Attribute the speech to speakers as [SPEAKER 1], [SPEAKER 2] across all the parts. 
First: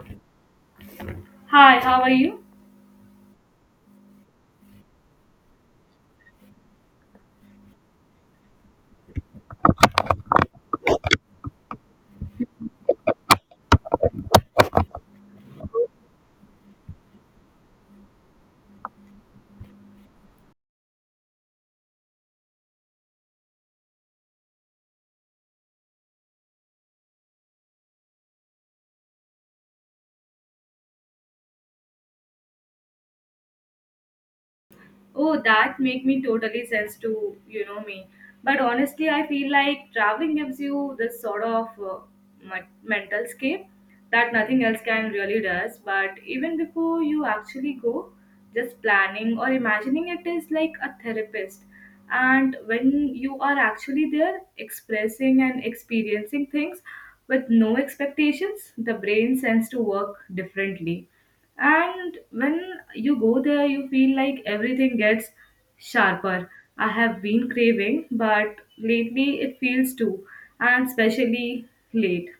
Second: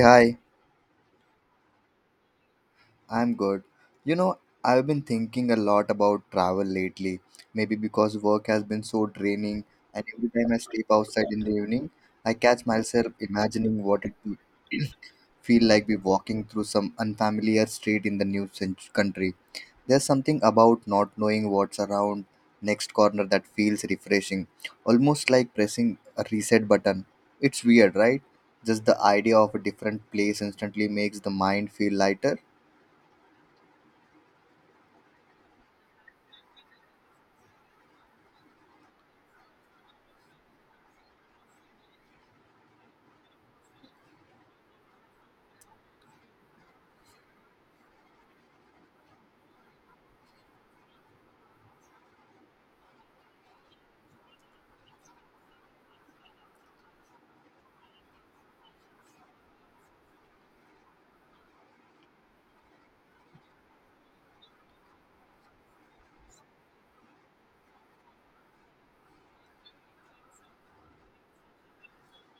[SPEAKER 1] Hi,
[SPEAKER 2] Hi, how are you?
[SPEAKER 1] I'm good. You know, I've been thinking a lot about travel lately. Maybe because work has been so draining, and every time I sleep outside in the evening, I catch myself imagining what it would feel like be walking through some unfamiliar street in the new country. There's something about not knowing what's around next corner that feels refreshing, almost like pressing a reset button. It's weird, right? Just the idea of a different place instantly makes the mind feel lighter.
[SPEAKER 2] Oh, that make me totally sense to you know me. But honestly, I feel like traveling gives you this sort of mental escape that nothing else can really does. But even before you actually go, just planning or imagining it is like a therapist. And when you are actually there, expressing and experiencing things with no expectations, the brain sends to work differently. And when you go there, you feel like everything gets sharper. I have been craving but lately it feels too, and especially late.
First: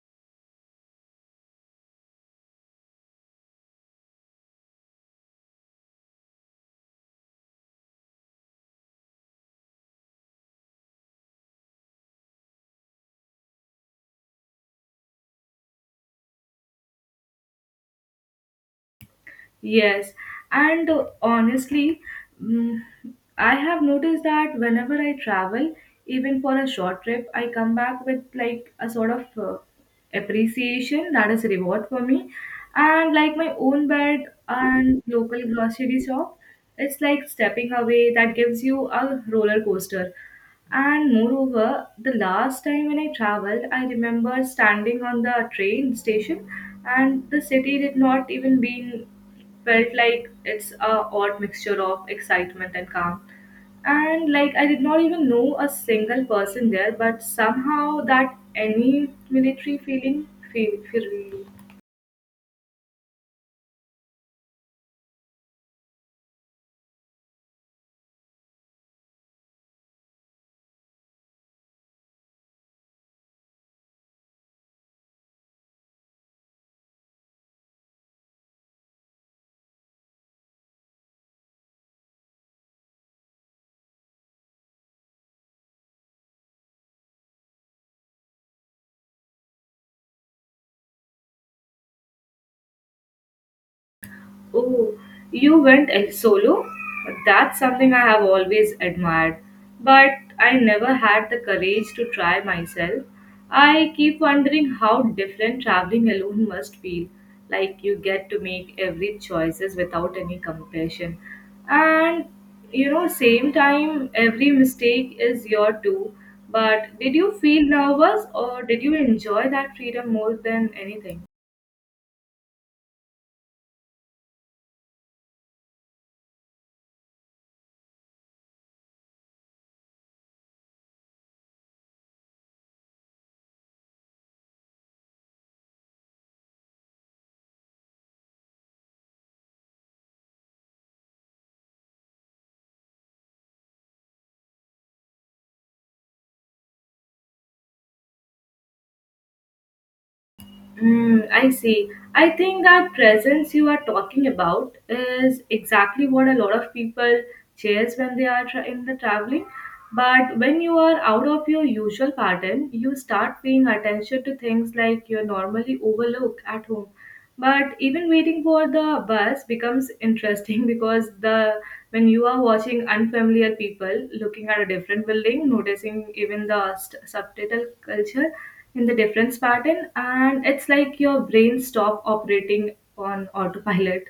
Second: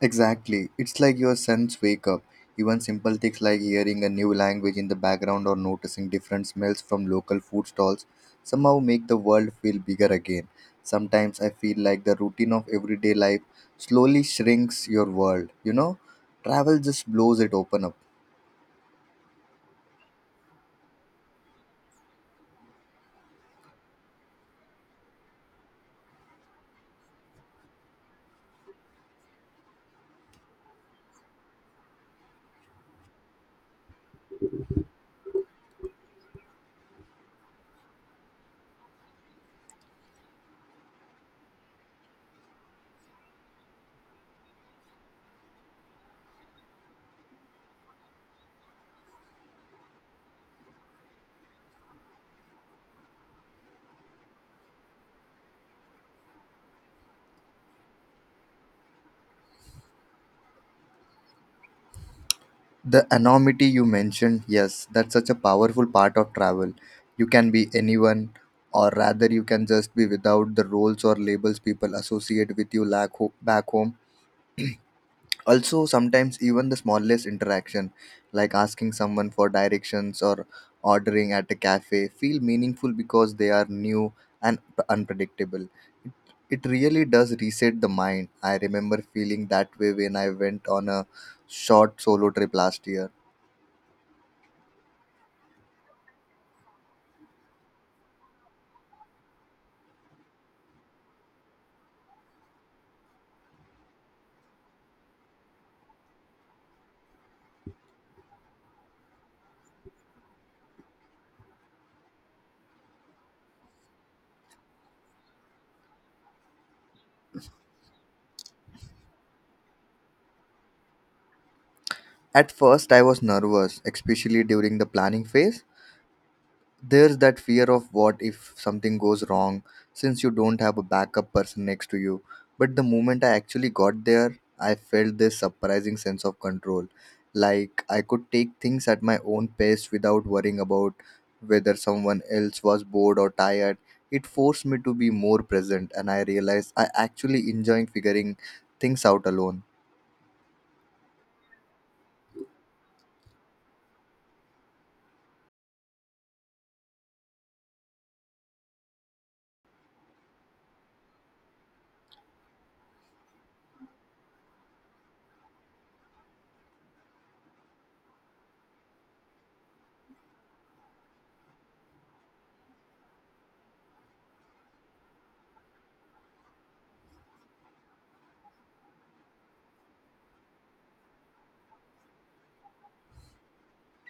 [SPEAKER 1] Exactly. It's like your sense wake up. Even simple things like hearing a new language in the background or noticing different smells from local food stalls somehow make the world feel bigger again. Sometimes I feel like the routine of everyday life slowly shrinks your world, you know? Travel just blows it open up.
[SPEAKER 2] Yes, and honestly, mm, I have noticed that whenever I travel, even for a short trip, I come back with like a sort of appreciation that is reward for me, and like my own bed and local grocery shop. It's like stepping away that gives you a roller coaster. And moreover, the last time when I traveled, I remember standing on the train station, and the city did not even been felt like it's a odd mixture of excitement and calm. And like I did not even know a single person there, but somehow that any military feeling feel.
[SPEAKER 1] The anonymity you mentioned, yes, that's such a powerful part of travel. You can be anyone, or rather, you can just be without the roles or labels people associate with you lack back home. Also, sometimes even the smallest interaction like asking someone for directions or ordering at a cafe feel meaningful because they are new and unpredictable. It really does reset the mind. I remember feeling that way when I went on a short solo trip last year.
[SPEAKER 2] Oh, you went solo? That's something I have always admired, but I never had the courage to try myself. I keep wondering how different traveling alone must feel, like you get to make every choices without any compassion. And you know, same time every mistake is your too. But did you feel nervous or did you enjoy that freedom more than anything?
[SPEAKER 1] At first, I was nervous, especially during the planning phase. There's that fear of what if something goes wrong, since you don't have a backup person next to you. But the moment I actually got there, I felt this surprising sense of control, like I could take things at my own pace without worrying about whether someone else was bored or tired. It forced me to be more present, and I realized I actually enjoy figuring things out alone.
[SPEAKER 2] Mm, I see. I think that presence you are talking about is exactly what a lot of people chase when they are in the traveling. But when you are out of your usual pattern, you start paying attention to things like you normally overlook at home, but even waiting for the bus becomes interesting because the when you are watching unfamiliar people, looking at a different building, noticing even the subtitle culture in the difference pattern, and it's like your brain stop operating on autopilot.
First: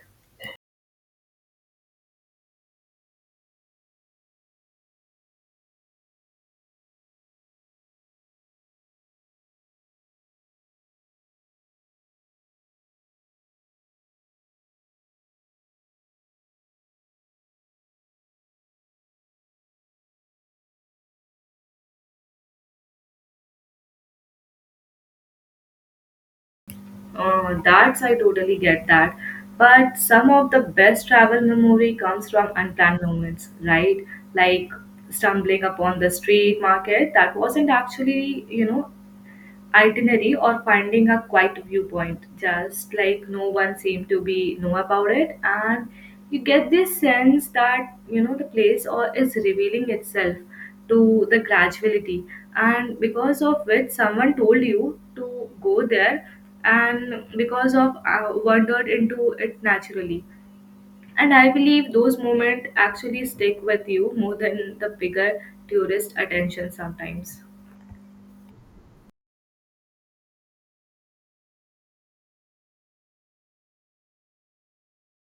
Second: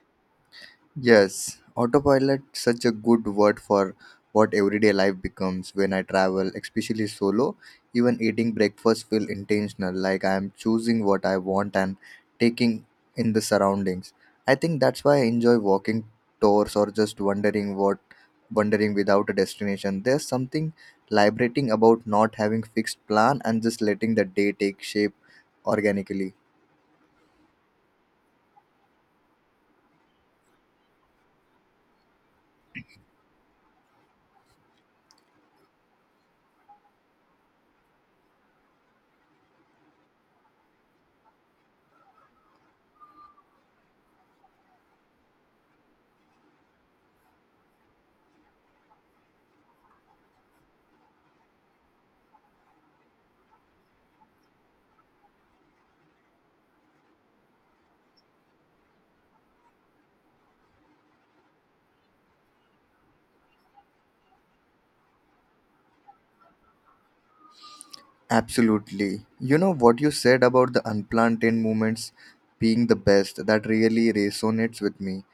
[SPEAKER 1] Yes, autopilot such a good word for what everyday life becomes when I travel, especially solo. Even eating breakfast feel intentional, like I am choosing what I want and taking in the surroundings. I think that's why I enjoy walking tours or just wandering what wandering without a destination. There's something liberating about not having fixed plan and just letting the day take shape organically.
[SPEAKER 2] That's, I totally get that, but some of the best travel memory comes from unplanned moments, right? Like stumbling upon the street market that wasn't actually, you know, itinerary, or finding a quiet viewpoint just like no one seemed to be know about it. And you get this sense that, you know, the place or is revealing itself to the graduality, and because of which someone told you to go there, and because of wandered into it naturally. And I believe those moments actually stick with you more than the bigger tourist attention sometimes.
[SPEAKER 1] Absolutely. You know what you said about the unplanned 10 moments being the best, that really resonates with me.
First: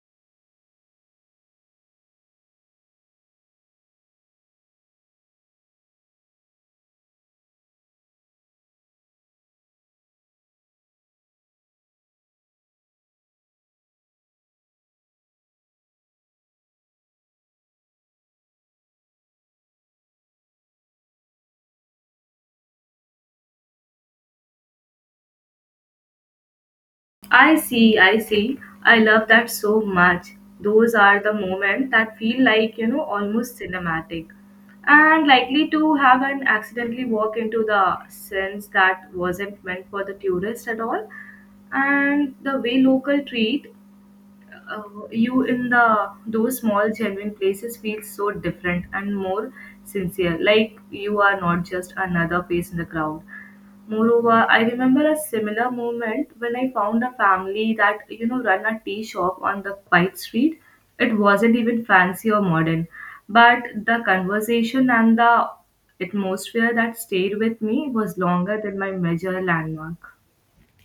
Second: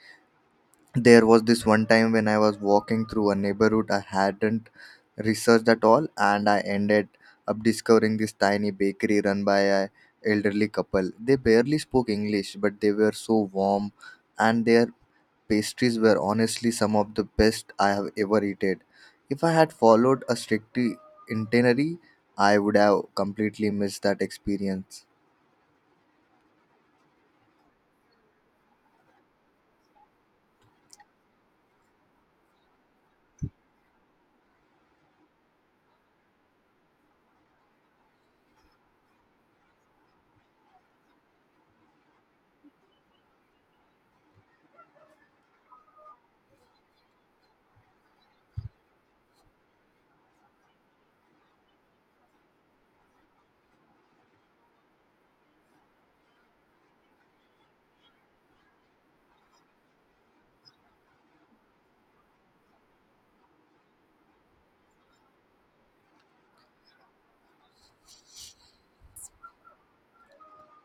[SPEAKER 1] There was this one time when I was walking through a neighborhood I hadn't researched at all, and I ended up discovering this tiny bakery run by a elderly couple. They barely spoke English, but they were so warm, and their pastries were honestly some of the best I have ever eaten. If I had followed a strict itinerary, I would have completely missed that experience.
[SPEAKER 2] I see, I see. I love that so much. Those are the moments that feel like, you know, almost cinematic and likely to have an accidentally walk into the sense that wasn't meant for the tourist at all. And the way local treat uh, you in the those small genuine places feels so different and more sincere. Like you are not just another face in the crowd. Moreover, I remember a similar moment when I found a family that, you know, run a tea shop on the quiet street. It wasn't even fancy or modern, but the conversation and the atmosphere that stayed with me was longer than my major landmark.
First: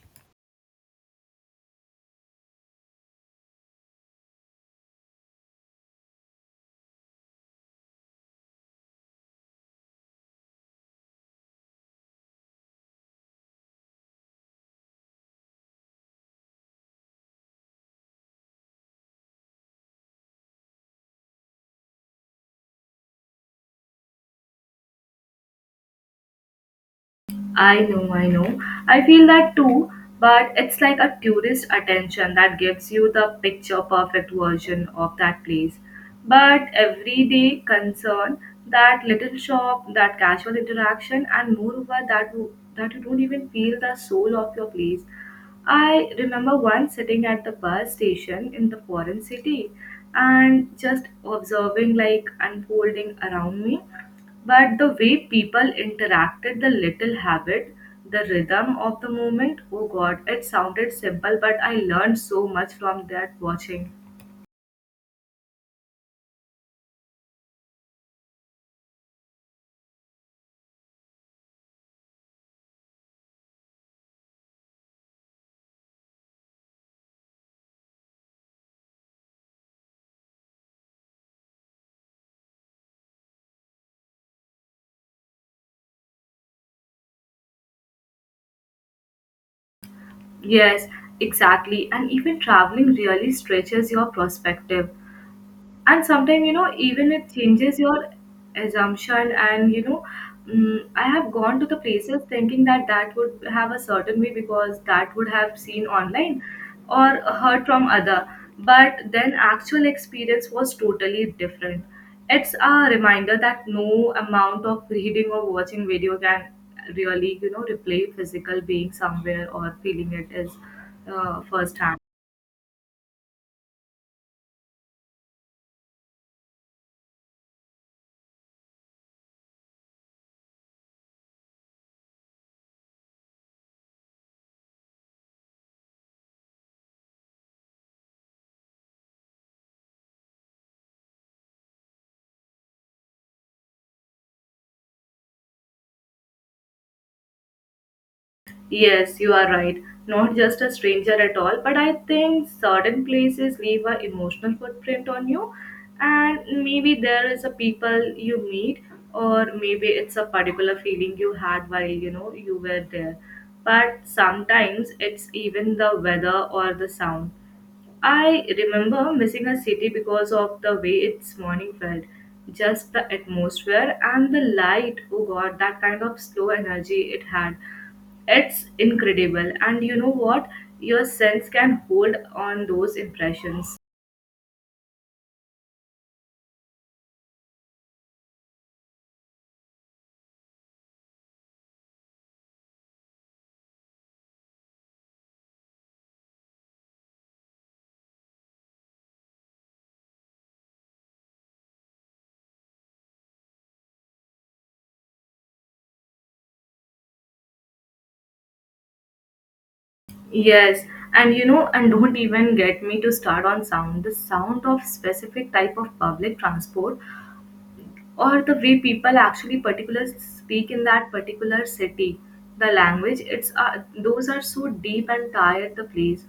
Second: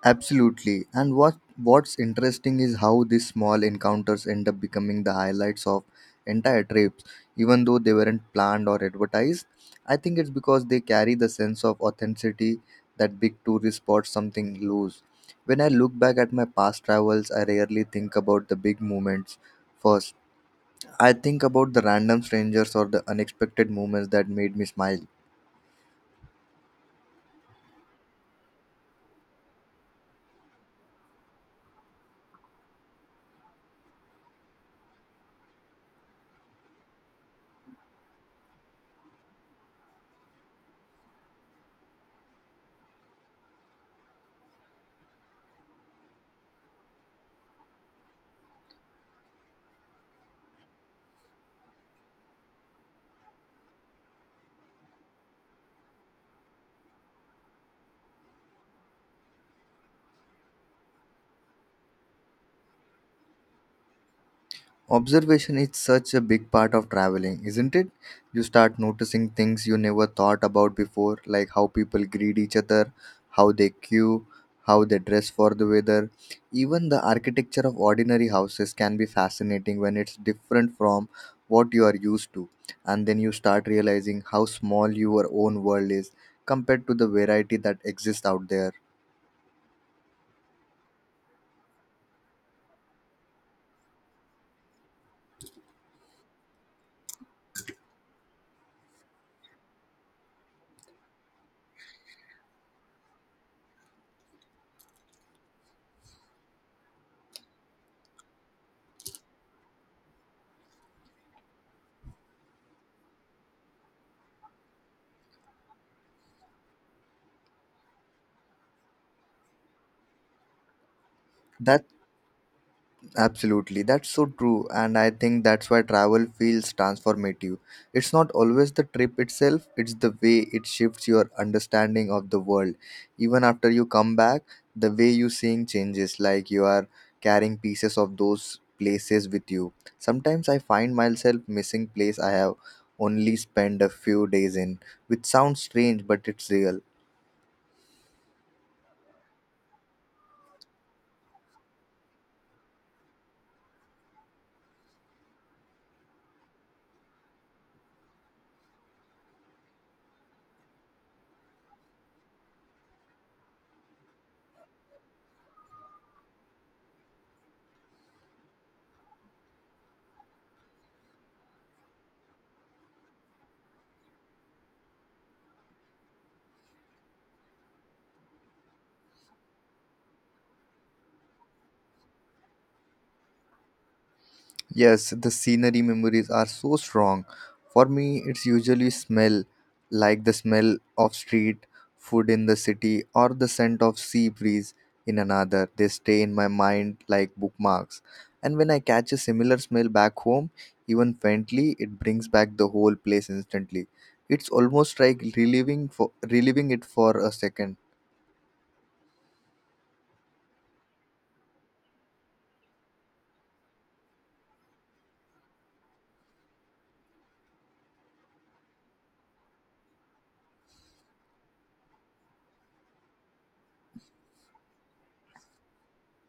[SPEAKER 1] Absolutely. And what's interesting is how these small encounters end up becoming the highlights of entire trips, even though they weren't planned or advertised. I think it's because they carry the sense of authenticity that big tourist spots something lose. When I look back at my past travels, I rarely think about the big moments first. I think about the random strangers or the unexpected moments that made me smile.
[SPEAKER 2] I know, I know. I feel that too, but it's like a tourist attention that gives you the picture perfect version of that place. But everyday concern, that little shop, that casual interaction, and moreover, that you don't even feel the soul of your place. I remember once sitting at the bus station in the foreign city and just observing like unfolding around me, but the way people interacted, the little habit, the rhythm of the moment, oh god, it sounded simple, but I learned so much from that watching.
[SPEAKER 1] Observation is such a big part of traveling, isn't it? You start noticing things you never thought about before, like how people greet each other, how they queue, how they dress for the weather. Even the architecture of ordinary houses can be fascinating when it's different from what you are used to. And then you start realizing how small your own world is compared to the variety that exists out there.
[SPEAKER 2] Yes, exactly. And even traveling really stretches your perspective. And sometimes, you know, even it changes your assumption, and you know, I have gone to the places thinking that would have a certain way because that would have seen online or heard from other, but then actual experience was totally different. It's a reminder that no amount of reading or watching video can really, you know, replay physical being somewhere or feeling it is
[SPEAKER 1] That.
[SPEAKER 2] firsthand.
[SPEAKER 1] Absolutely, that's so true, and I think that's why travel feels transformative. It's not always the trip itself, it's the way it shifts your understanding of the world. Even after you come back, the way you seeing changes, like you are carrying pieces of those places with you. Sometimes I find myself missing place I have only spent a few days in, which sounds strange, but it's real.
[SPEAKER 2] Yes, you are right. Not just a stranger at all, but I think certain places leave a emotional footprint on you, and maybe there is a people you meet, or maybe it's a particular feeling you had while, you know, you were there. But sometimes it's even the weather or the sound. I remember missing a city because of the way its morning felt. Just the atmosphere and the light, oh god, that kind of slow energy it had. It's incredible. And you know what? Your sense can hold on those impressions.
[SPEAKER 1] Yes, the scenery memories are so strong. For me, it's usually smell, like the smell of street food in the city or the scent of sea breeze in another. They stay in my mind like bookmarks. And when I catch a similar smell back home, even faintly, it brings back the whole place instantly. It's almost like reliving it for a second.
[SPEAKER 2] Yes, and you know, and don't even get me to start on sound. The sound of specific type of public transport or the way people actually particular speak in that particular city, the language, it's those are so deep and tired the place.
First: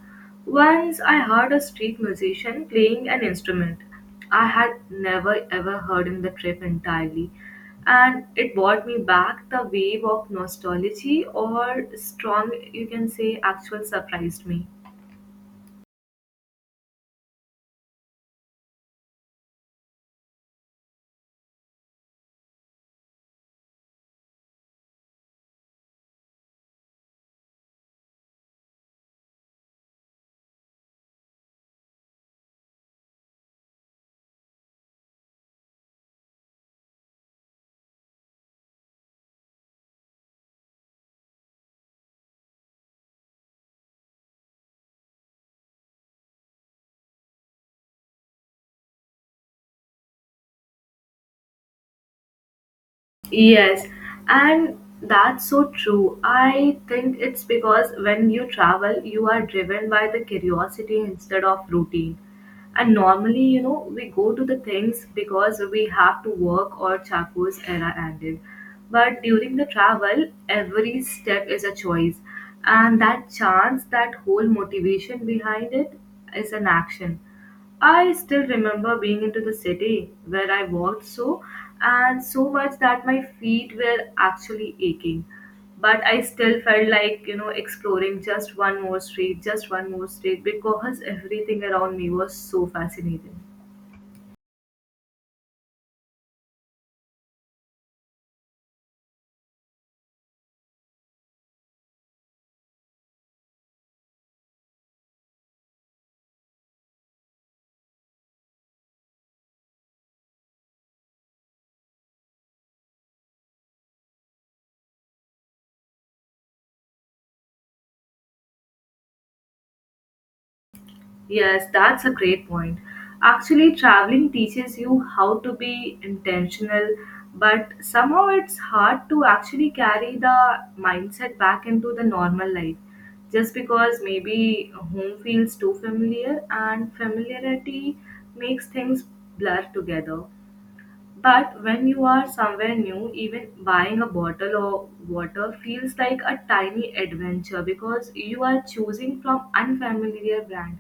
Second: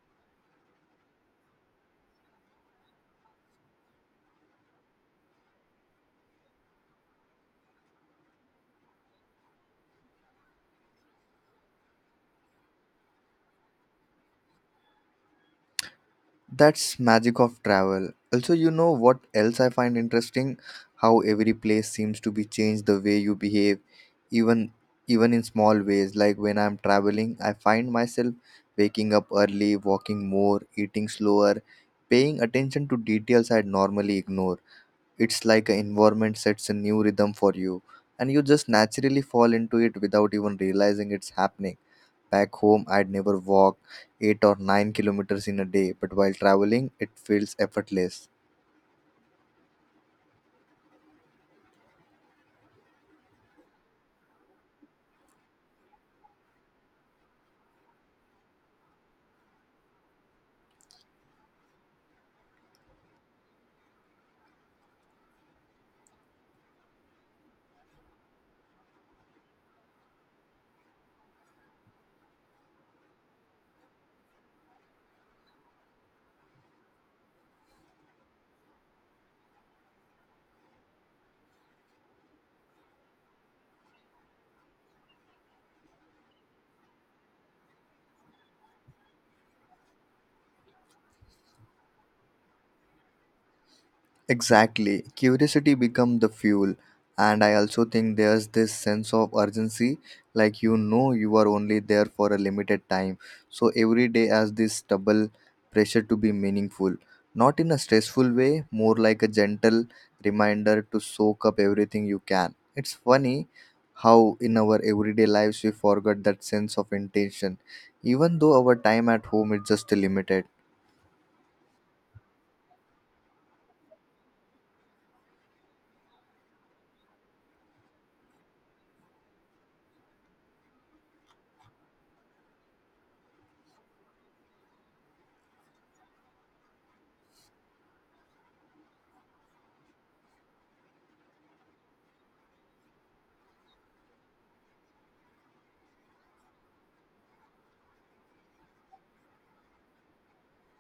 [SPEAKER 2] Once I heard a street musician playing an instrument I had never ever heard in the trip entirely, and it brought me back the wave of nostalgia or strong, you can say, actual surprised me.
[SPEAKER 1] That's magic of travel. Also, you know what else I find interesting? How every place seems to be changed the way you behave, even even in small ways. Like when I'm traveling, I find myself waking up early, walking more, eating slower, paying attention to details I'd normally ignore. It's like an environment sets a new rhythm for you, and you just naturally fall into it without even realizing it's happening. Back home, I'd never walk 8 or 9 kilometers in a day, but while traveling, it feels effortless.
[SPEAKER 2] Yes, and that's so true. I think it's because when you travel, you are driven by the curiosity instead of routine. And normally, you know, we go to the things because we have to work or Chaco's era ended. But during the travel, every step is a choice. And that chance, that whole motivation behind it is an action. I still remember being into the city where I walked so and so much that my feet were actually aching. But I still felt like, you know, exploring just one more street, just one more street, because everything around me was so fascinating.
[SPEAKER 1] Exactly. Curiosity become the fuel. And I also think there's this sense of urgency, like you are only there for a limited time. So every day has this double pressure to be meaningful. Not in a stressful way, more like a gentle reminder to soak up everything you can. It's funny how in our everyday lives we forget that sense of intention. Even though our time at home is just limited.
[SPEAKER 2] Yes, that's a great point. Actually, traveling teaches you how to be intentional, but somehow it's hard to actually carry the mindset back into the normal life. Just because maybe home feels too familiar, and familiarity makes things blur together. But when you are somewhere new, even buying a bottle of water feels like a tiny adventure because you are choosing from unfamiliar brand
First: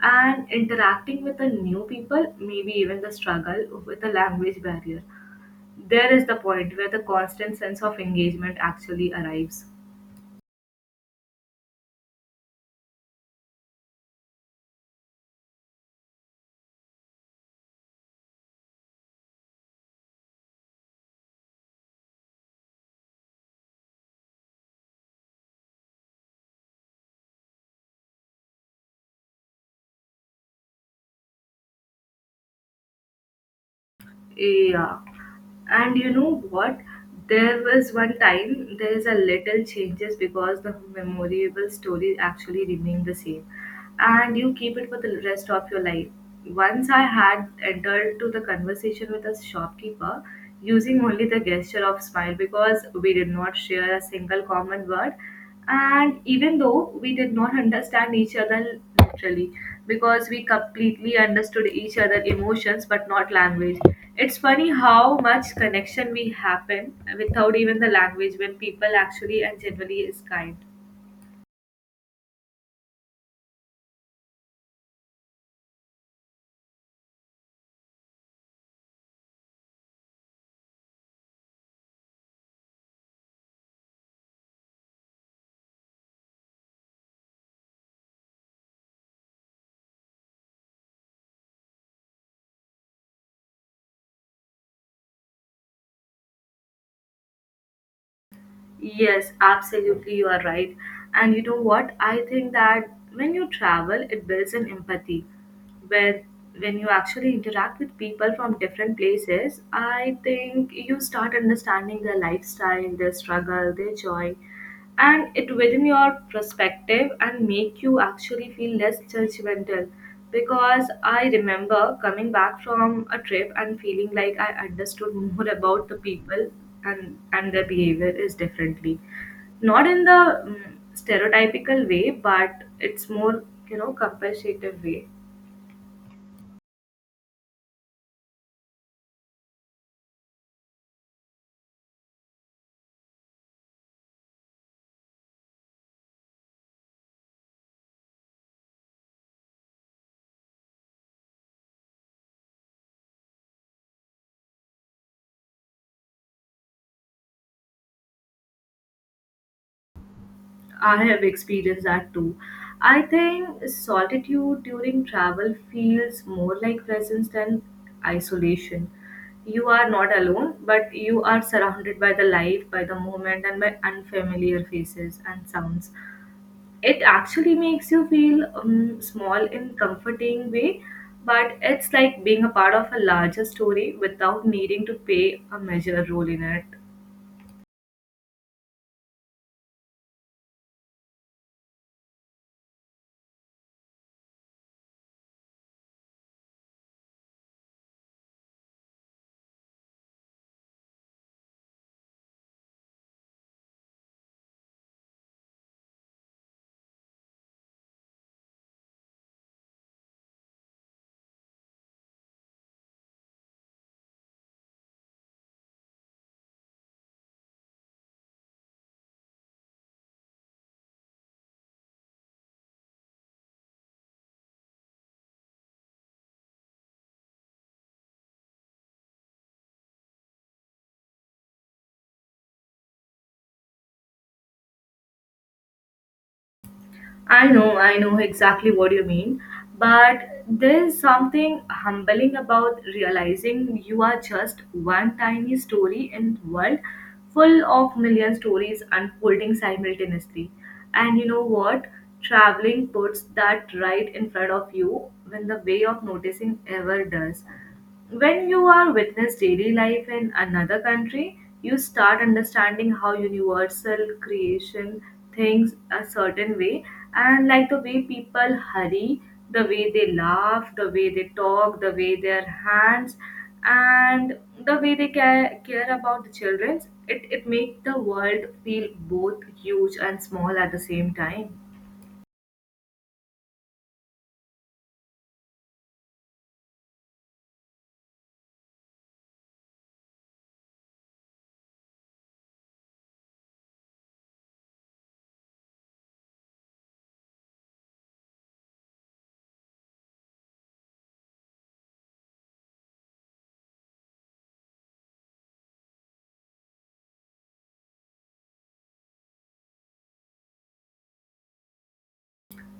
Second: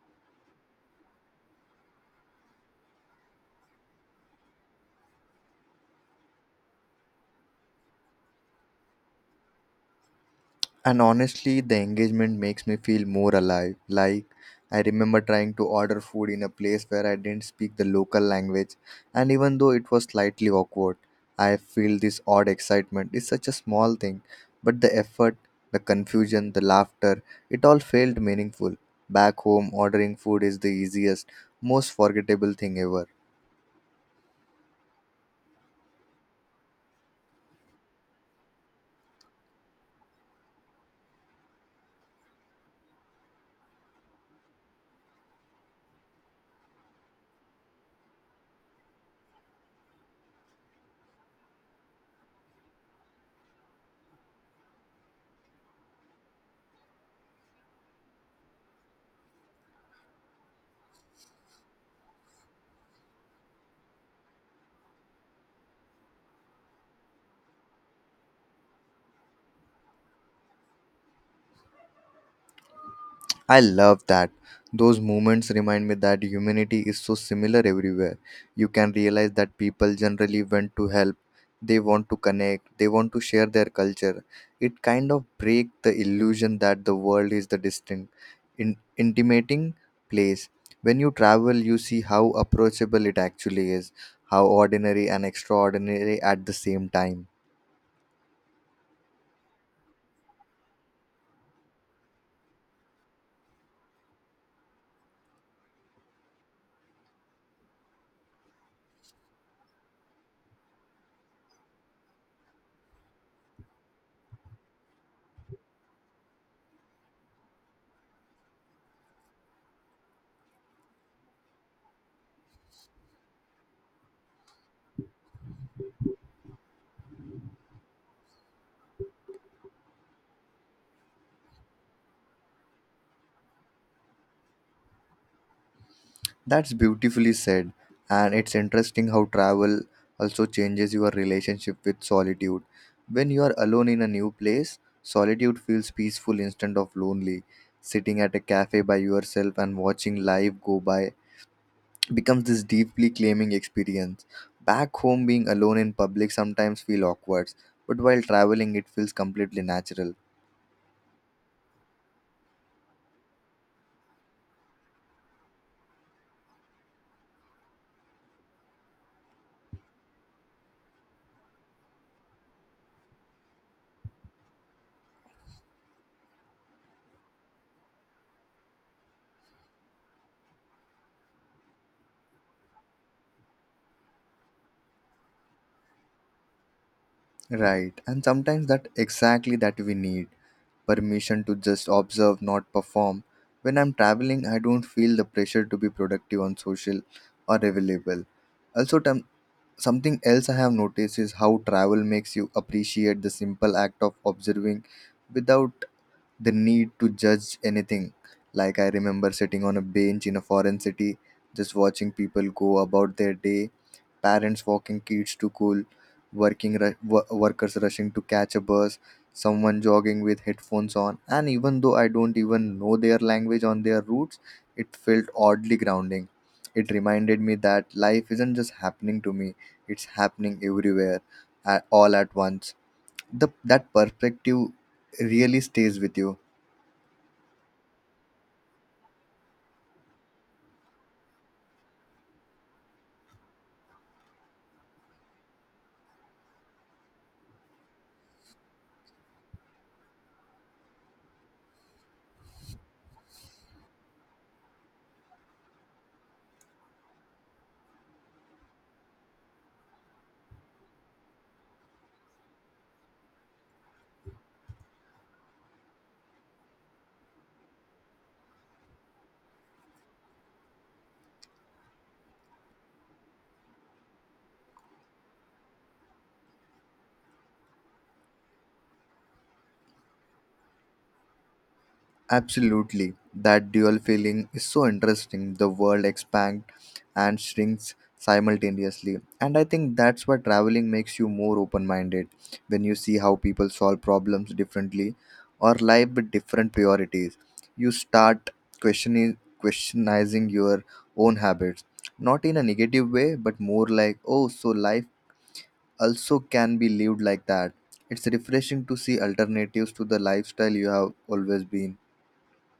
[SPEAKER 2] and interacting with the new people, maybe even the struggle with the language barrier. There is the point where the constant sense of engagement actually arrives.
[SPEAKER 1] And honestly, the engagement makes me feel more alive. Like, I remember trying to order food in a place where I didn't speak the local language, and even though it was slightly awkward, I feel this odd excitement. It's such a small thing, but the effort, the confusion, the laughter, it all felt meaningful. Back home, ordering food is the easiest, most forgettable thing ever.
[SPEAKER 2] Yeah. And you know what? There was one time there is a little changes because the memorable story actually remained the same, and you keep it for the rest of your life. Once I had entered to the conversation with a shopkeeper using only the gesture of smile because we did not share a single common word, and even though we did not understand each other literally, because we completely understood each other emotions but not language, it's funny how much connection we happen without even the language when people actually and generally is kind.
[SPEAKER 1] I love that. Those moments remind me that humanity is so similar everywhere. You can realize that people generally want to help, they want to connect, they want to share their culture. It kind of breaks the illusion that the world is the distant, intimating place. When you travel, you see how approachable it actually is, how ordinary and extraordinary at the same time.
[SPEAKER 2] Yes, absolutely, you are right. And you know what? I think that when you travel, it builds an empathy. When when you actually interact with people from different places, I think you start understanding their lifestyle, their struggle, their joy. And it widen your perspective and make you actually feel less judgmental, because I remember coming back from a trip and feeling like I understood more about the people, and their behavior is differently, not in the mm stereotypical way, but it's more, you know, compassionate way.
[SPEAKER 1] That's beautifully said, and it's interesting how travel also changes your relationship with solitude. When you are alone in a new place, solitude feels peaceful instead of lonely. Sitting at a cafe by yourself and watching life go by becomes this deeply claiming experience. Back home, being alone in public sometimes feel awkward, but while traveling, it feels completely natural.
[SPEAKER 2] I have experienced that too. I think solitude during travel feels more like presence than isolation. You are not alone, but you are surrounded by the life, by the moment, and by unfamiliar faces and sounds. It actually makes you feel small in comforting way, but it's like being a part of a larger story without needing to play a major role in it.
[SPEAKER 1] Right, and sometimes that exactly that we need permission to just observe, not perform. When I'm traveling, I don't feel the pressure to be productive on social or available. Also, something else I have noticed is how travel makes you appreciate the simple act of observing without the need to judge anything. Like, I remember sitting on a bench in a foreign city, just watching people go about their day parents walking kids to school, working workers rushing to catch a bus, someone jogging with headphones on, and even though I don't even know their language on their roots, it felt oddly grounding. It reminded me that life isn't just happening to me; it's happening everywhere, all at once. The that perspective really stays with you.
[SPEAKER 2] I know exactly what you mean, but there's something humbling about realizing you are just one tiny story in the world full of million stories unfolding simultaneously. And you know what? Traveling puts that right in front of you when the way of noticing ever does. When you are witness daily life in another country, you start understanding how universal creation thinks a certain way. And like the way people hurry, the way they laugh, the way they talk, the way their hands, and the way they care about the children, it makes the world feel both huge and small at the same time.
[SPEAKER 1] Absolutely. That dual feeling is so interesting. The world expands and shrinks simultaneously. And I think that's why traveling makes you more open minded when you see how people solve problems differently or live with different priorities. You start questioning questionizing your own habits. Not in a negative way, but more like, oh, so life also can be lived like that. It's refreshing to see alternatives to the lifestyle you have always been.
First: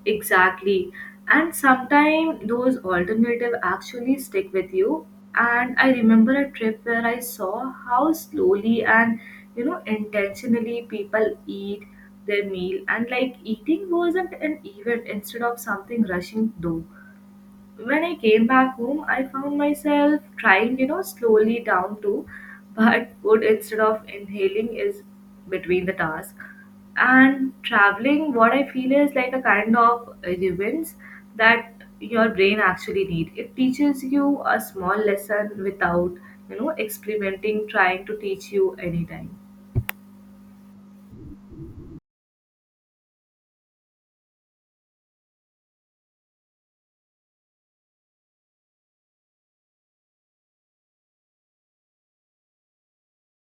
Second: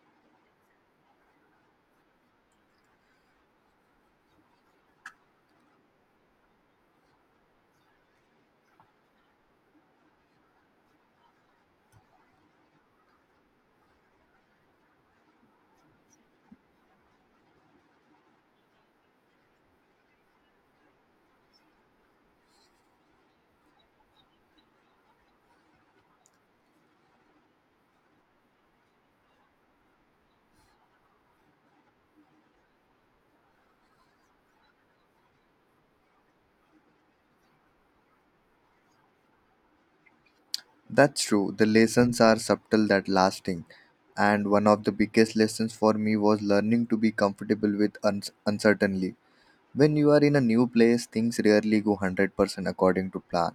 [SPEAKER 2] Exactly. And sometimes those alternative actually stick with you. And I remember a trip where I saw how slowly and intentionally people eat their meal, and like eating wasn't an event instead of something rushing through. When I came back home, I found myself trying, slowly down to, but food instead of inhaling is between the task. And traveling, what I feel is like a kind of ribbons that your brain actually need. It teaches you a small lesson without, experimenting, trying to teach you anytime.
[SPEAKER 1] That's true. The lessons are subtle that lasting. And one of the biggest lessons for me was learning to be comfortable with uncertainty. When you are in a new place, things rarely go 100% according to plan.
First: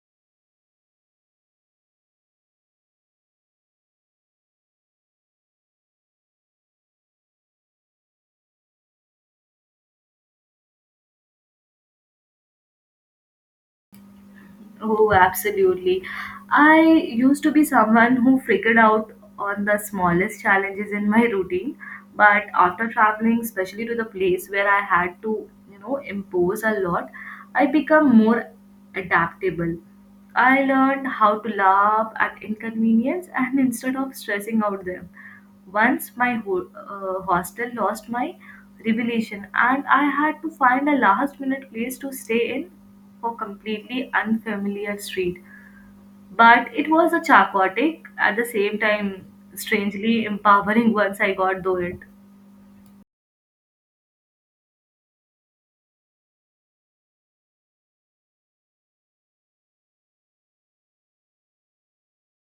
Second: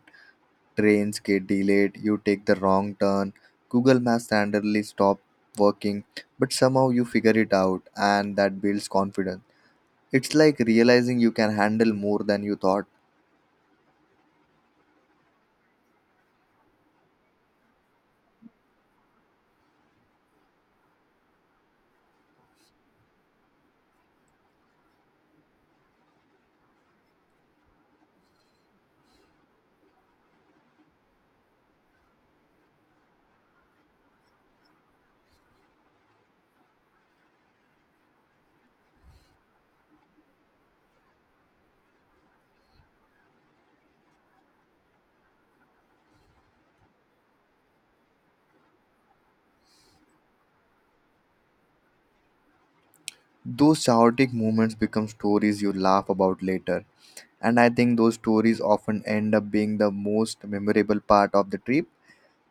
[SPEAKER 1] Trains get delayed, you take the wrong turn, Google Maps randomly stop working, but somehow you figure it out and that builds confidence. It's like realizing you can handle more than you thought.
[SPEAKER 2] Oh, absolutely. I used to be someone who freaked out on the smallest challenges in my routine, but after traveling, especially to the place where I had to, impose a lot, I become more adaptable. I learned how to laugh at inconvenience and instead of stressing out them. Once my hostel lost my revelation, and I had to find a last minute place to stay in for completely unfamiliar street. But it was a chaotic, at the same time, strangely empowering once I got through it.
[SPEAKER 1] Those chaotic moments become stories you laugh about later. And I think those stories often end up being the most memorable part of the trip.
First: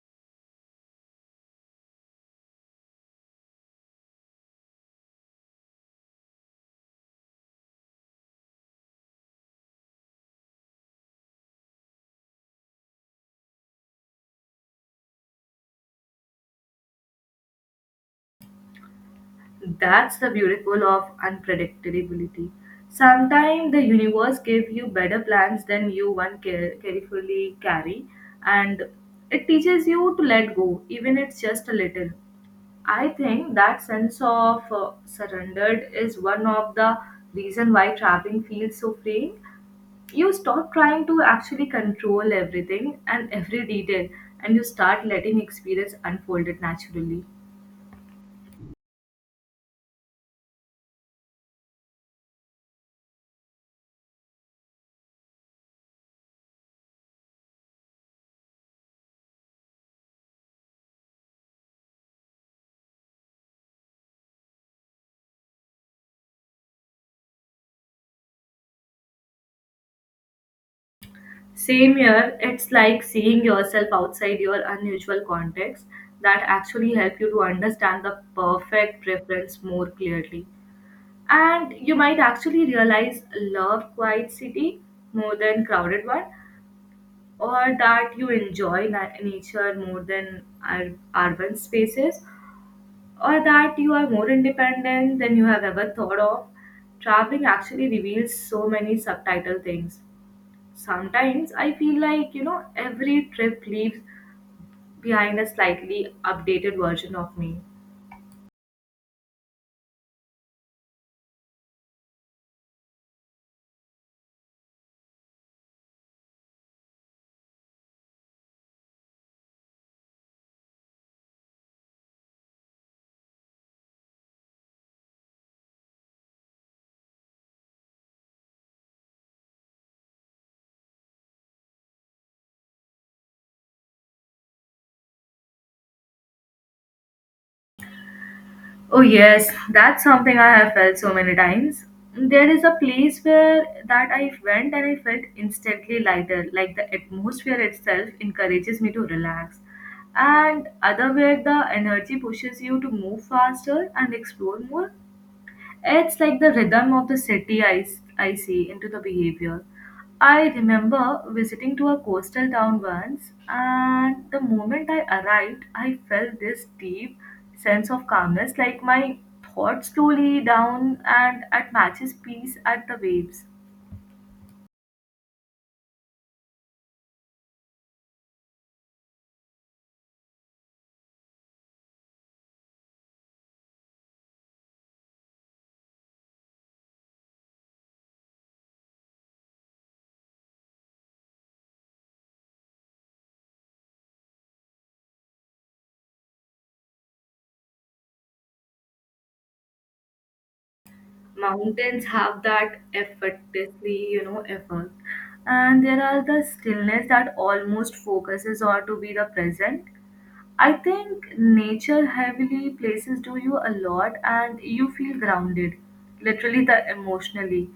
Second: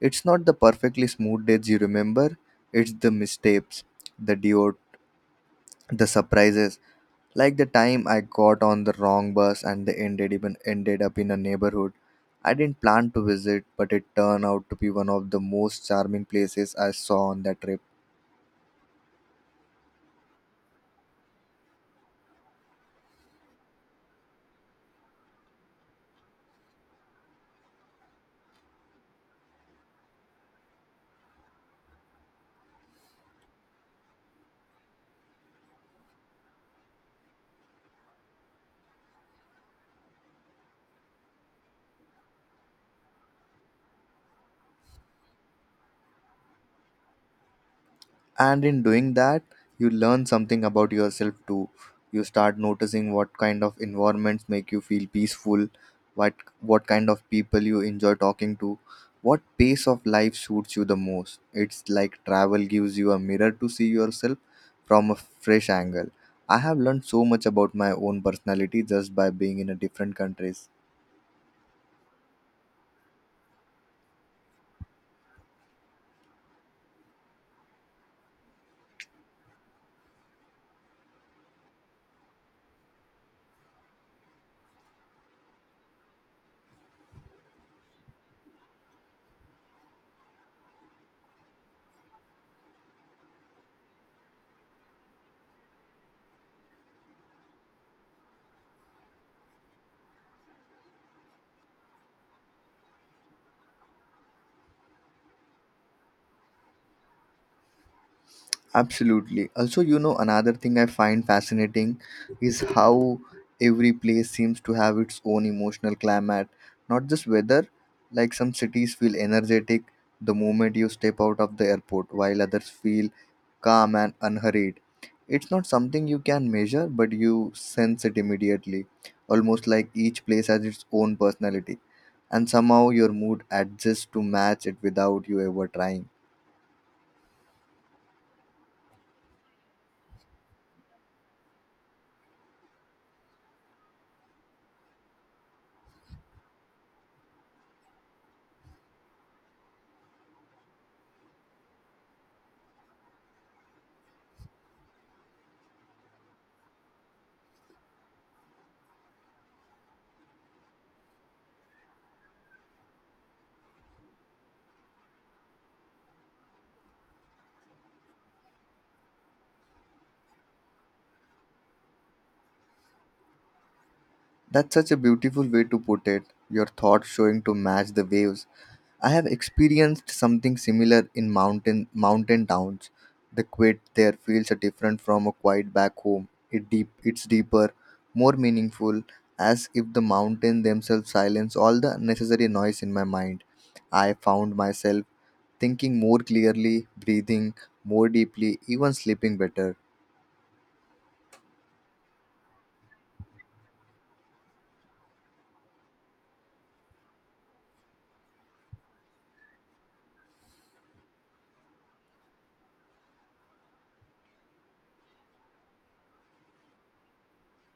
[SPEAKER 1] It's not the perfectly smooth days you remember, it's the mistakes, the detour, the surprises, like the time I got on the wrong bus and they ended up in a neighborhood I didn't plan to visit, but it turned out to be one of the most charming places I saw on that trip.
[SPEAKER 2] That's the beautiful of unpredictability. Sometimes the universe gives you better plans than you one care, carefully carry, and it teaches you to let go, even it's just a little. I think that sense of surrendered is one of the reason why traveling feels so freeing. You stop trying to actually control everything and every detail, and you start letting experience unfold it naturally.
[SPEAKER 1] And in doing that, you learn something about yourself too. You start noticing what kind of environments make you feel peaceful, what what kind of people you enjoy talking to, what pace of life suits you the most. It's like travel gives you a mirror to see yourself from a fresh angle. I have learned so much about my own personality just by being in a different countries.
[SPEAKER 2] Same here, it's like seeing yourself outside your unusual context that actually help you to understand the perfect preference more clearly. And you might actually realize love quiet city more than crowded one, or that you enjoy nature more than urban spaces, or that you are more independent than you have ever thought of. Traveling actually reveals so many subtitle things. Sometimes I feel like, every trip leaves behind a slightly updated version of me.
[SPEAKER 1] Absolutely. Also, you know, another thing I find fascinating is how every place seems to have its own emotional climate, not just weather. Like some cities feel energetic the moment you step out of the airport, while others feel calm and unhurried. It's not something you can measure, but you sense it immediately, almost like each place has its own personality, and somehow your mood adjusts to match it without you ever trying.
[SPEAKER 2] Oh, yes, that's something I have felt so many times. There is a place where that I went and I felt instantly lighter, like the atmosphere itself encourages me to relax. And other where the energy pushes you to move faster and explore more. It's like the rhythm of the I see into the behavior. I remember visiting to a coastal town once, and the moment I arrived, I felt this deep sense of calmness, like my thoughts slowly down and at matches peace at the waves.
[SPEAKER 1] That's such a beautiful way to put it, your thoughts showing to match the waves. I have experienced something similar in mountain towns. The quiet there feels different from a quiet back home. It deep it's deeper, more meaningful, as if the mountain themselves silence all the unnecessary noise in my mind. I found myself thinking more clearly, breathing more deeply, even sleeping better.
[SPEAKER 2] Mountains have that effortlessly, effort, and there are the stillness that almost focuses on to be the present. I think nature heavily places do you a lot and you feel grounded, literally the emotionally.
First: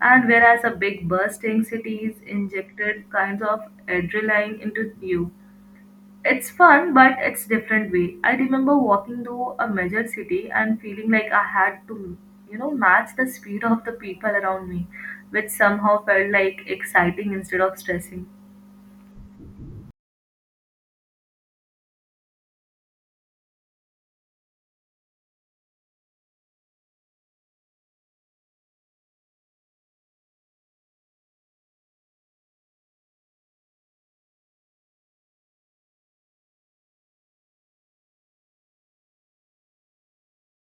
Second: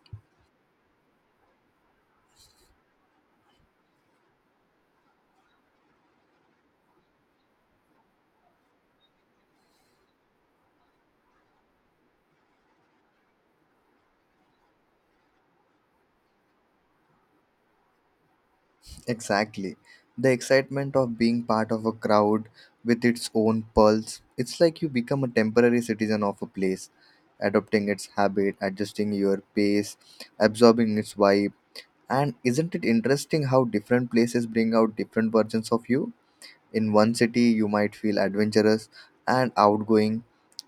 [SPEAKER 2] And whereas a big bursting cities injected kinds of adrenaline into you. It's fun, but it's different way. I remember walking through a measured city and feeling like I had to, match the speed of the people around me, which somehow felt like exciting instead of stressing.
[SPEAKER 1] Exactly. The excitement of being part of a crowd with its own pulse. It's like you become a temporary citizen of a place, adopting its habit, adjusting your pace, absorbing its vibe. And isn't it interesting how different places bring out different versions of you? In one city, you might feel adventurous and outgoing,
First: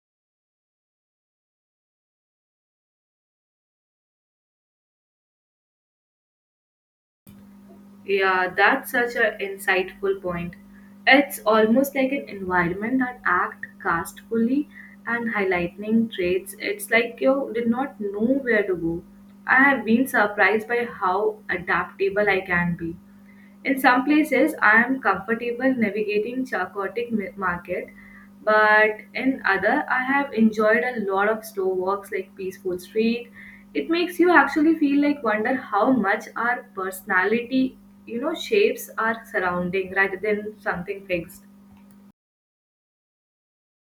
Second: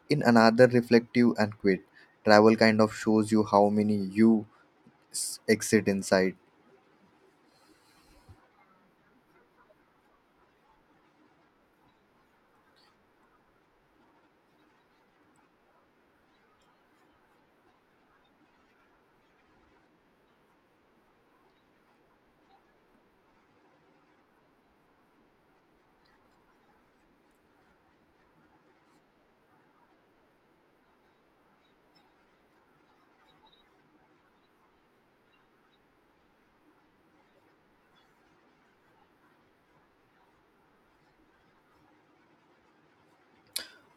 [SPEAKER 1] in another, reflective and quiet. Travel kind of shows you how many you exist inside.
[SPEAKER 2] Yeah, that's such an insightful point. It's almost like an environment that act castfully and highlighting traits. It's like you did not know where to go. I have been surprised by how adaptable I can be. In some places, I am comfortable navigating chaotic market, but in other, I have enjoyed a lot of slow walks like peaceful street. It makes you actually feel like wonder how much our personality, shapes our surrounding rather than something fixed.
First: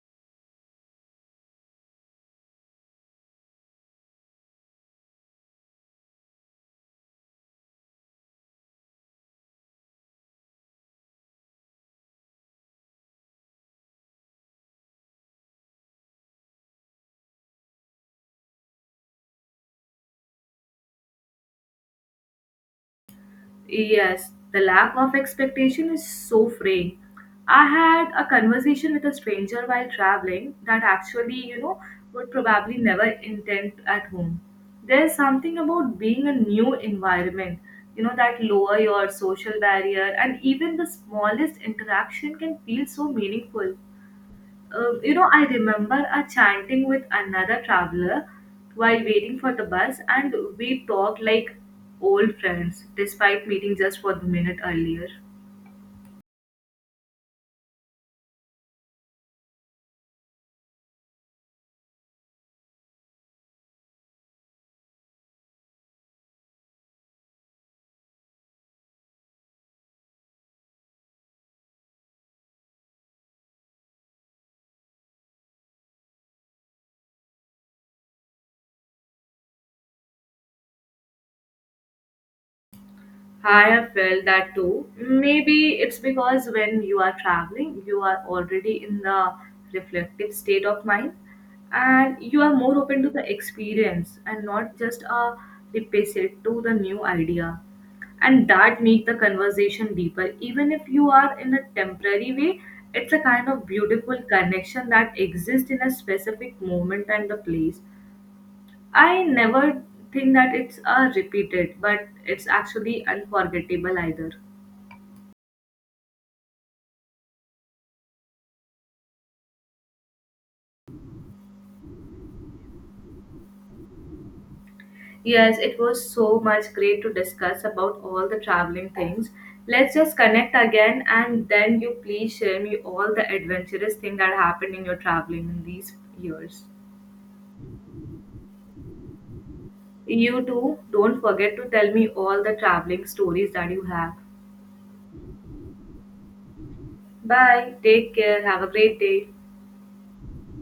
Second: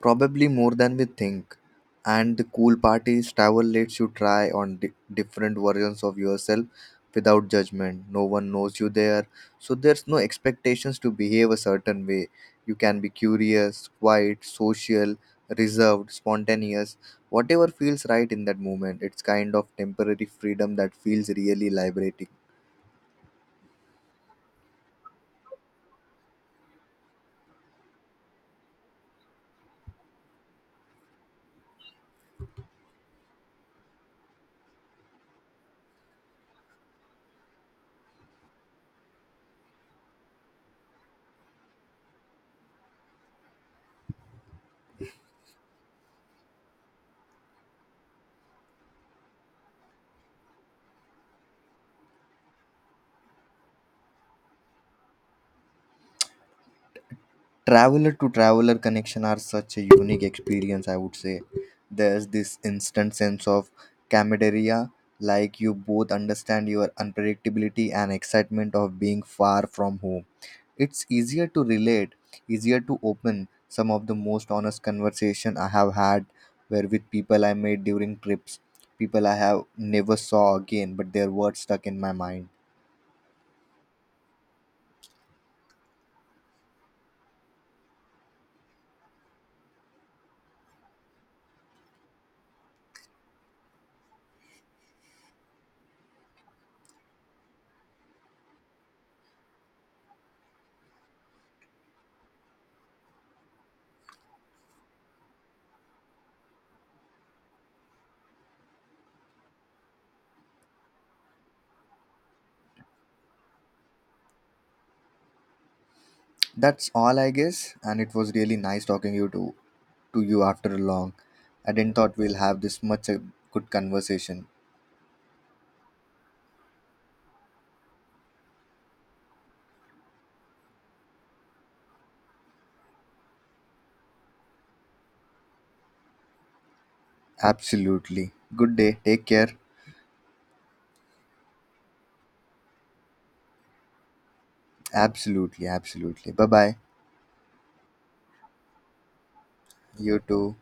[SPEAKER 1] Probably more than we think. And the cool part is, travel lets you try on different versions of yourself without judgment. No one knows you there, so there's no expectations to behave a certain way. You can be curious, quiet, social, reserved, spontaneous, whatever feels right in that moment. It's kind of temporary freedom that feels really liberating.
[SPEAKER 2] Yes, the lack of expectation is so freeing. I had a conversation with a stranger while traveling that actually, would probably never intend at home. There's something about being a new environment, that lower your social barrier and even the smallest interaction can feel so meaningful. I remember a chanting with another traveler while waiting for the bus, and we talked like old friends despite meeting just for the minute earlier.
[SPEAKER 1] Traveler to traveler connection are such a unique experience, I would say. There's this instant sense of camaraderie, like you both understand your unpredictability and excitement of being far from home. It's easier to relate, easier to open. Some of the most honest conversation I have had were with people I made during trips, people I have never saw again, but their words stuck in my mind.
[SPEAKER 2] I have felt that too. Maybe it's because when you are traveling, you are already in the reflective state of mind and you are more open to the experience and not just a deficit to the new idea. And that make the conversation deeper. Even if you are in a temporary way, it's a kind of beautiful connection that exists in a specific moment and the place. I never think that it's repeated, but it's actually unforgettable either.
[SPEAKER 1] That's all, I guess, and it was really nice talking you too to you after long. I didn't thought we'll have this much a good conversation.
[SPEAKER 2] Yes, it was so much great to discuss about all the traveling things. Let's just connect again and then you please share me all the adventurous thing that happened in your traveling in these years.
[SPEAKER 1] Absolutely. Good day. Take care.
[SPEAKER 2] You too, don't forget to tell me all the traveling stories that you have.
[SPEAKER 1] Absolutely. Absolutely. Bye bye.
[SPEAKER 2] Bye, take care, have a great day.
[SPEAKER 1] You too.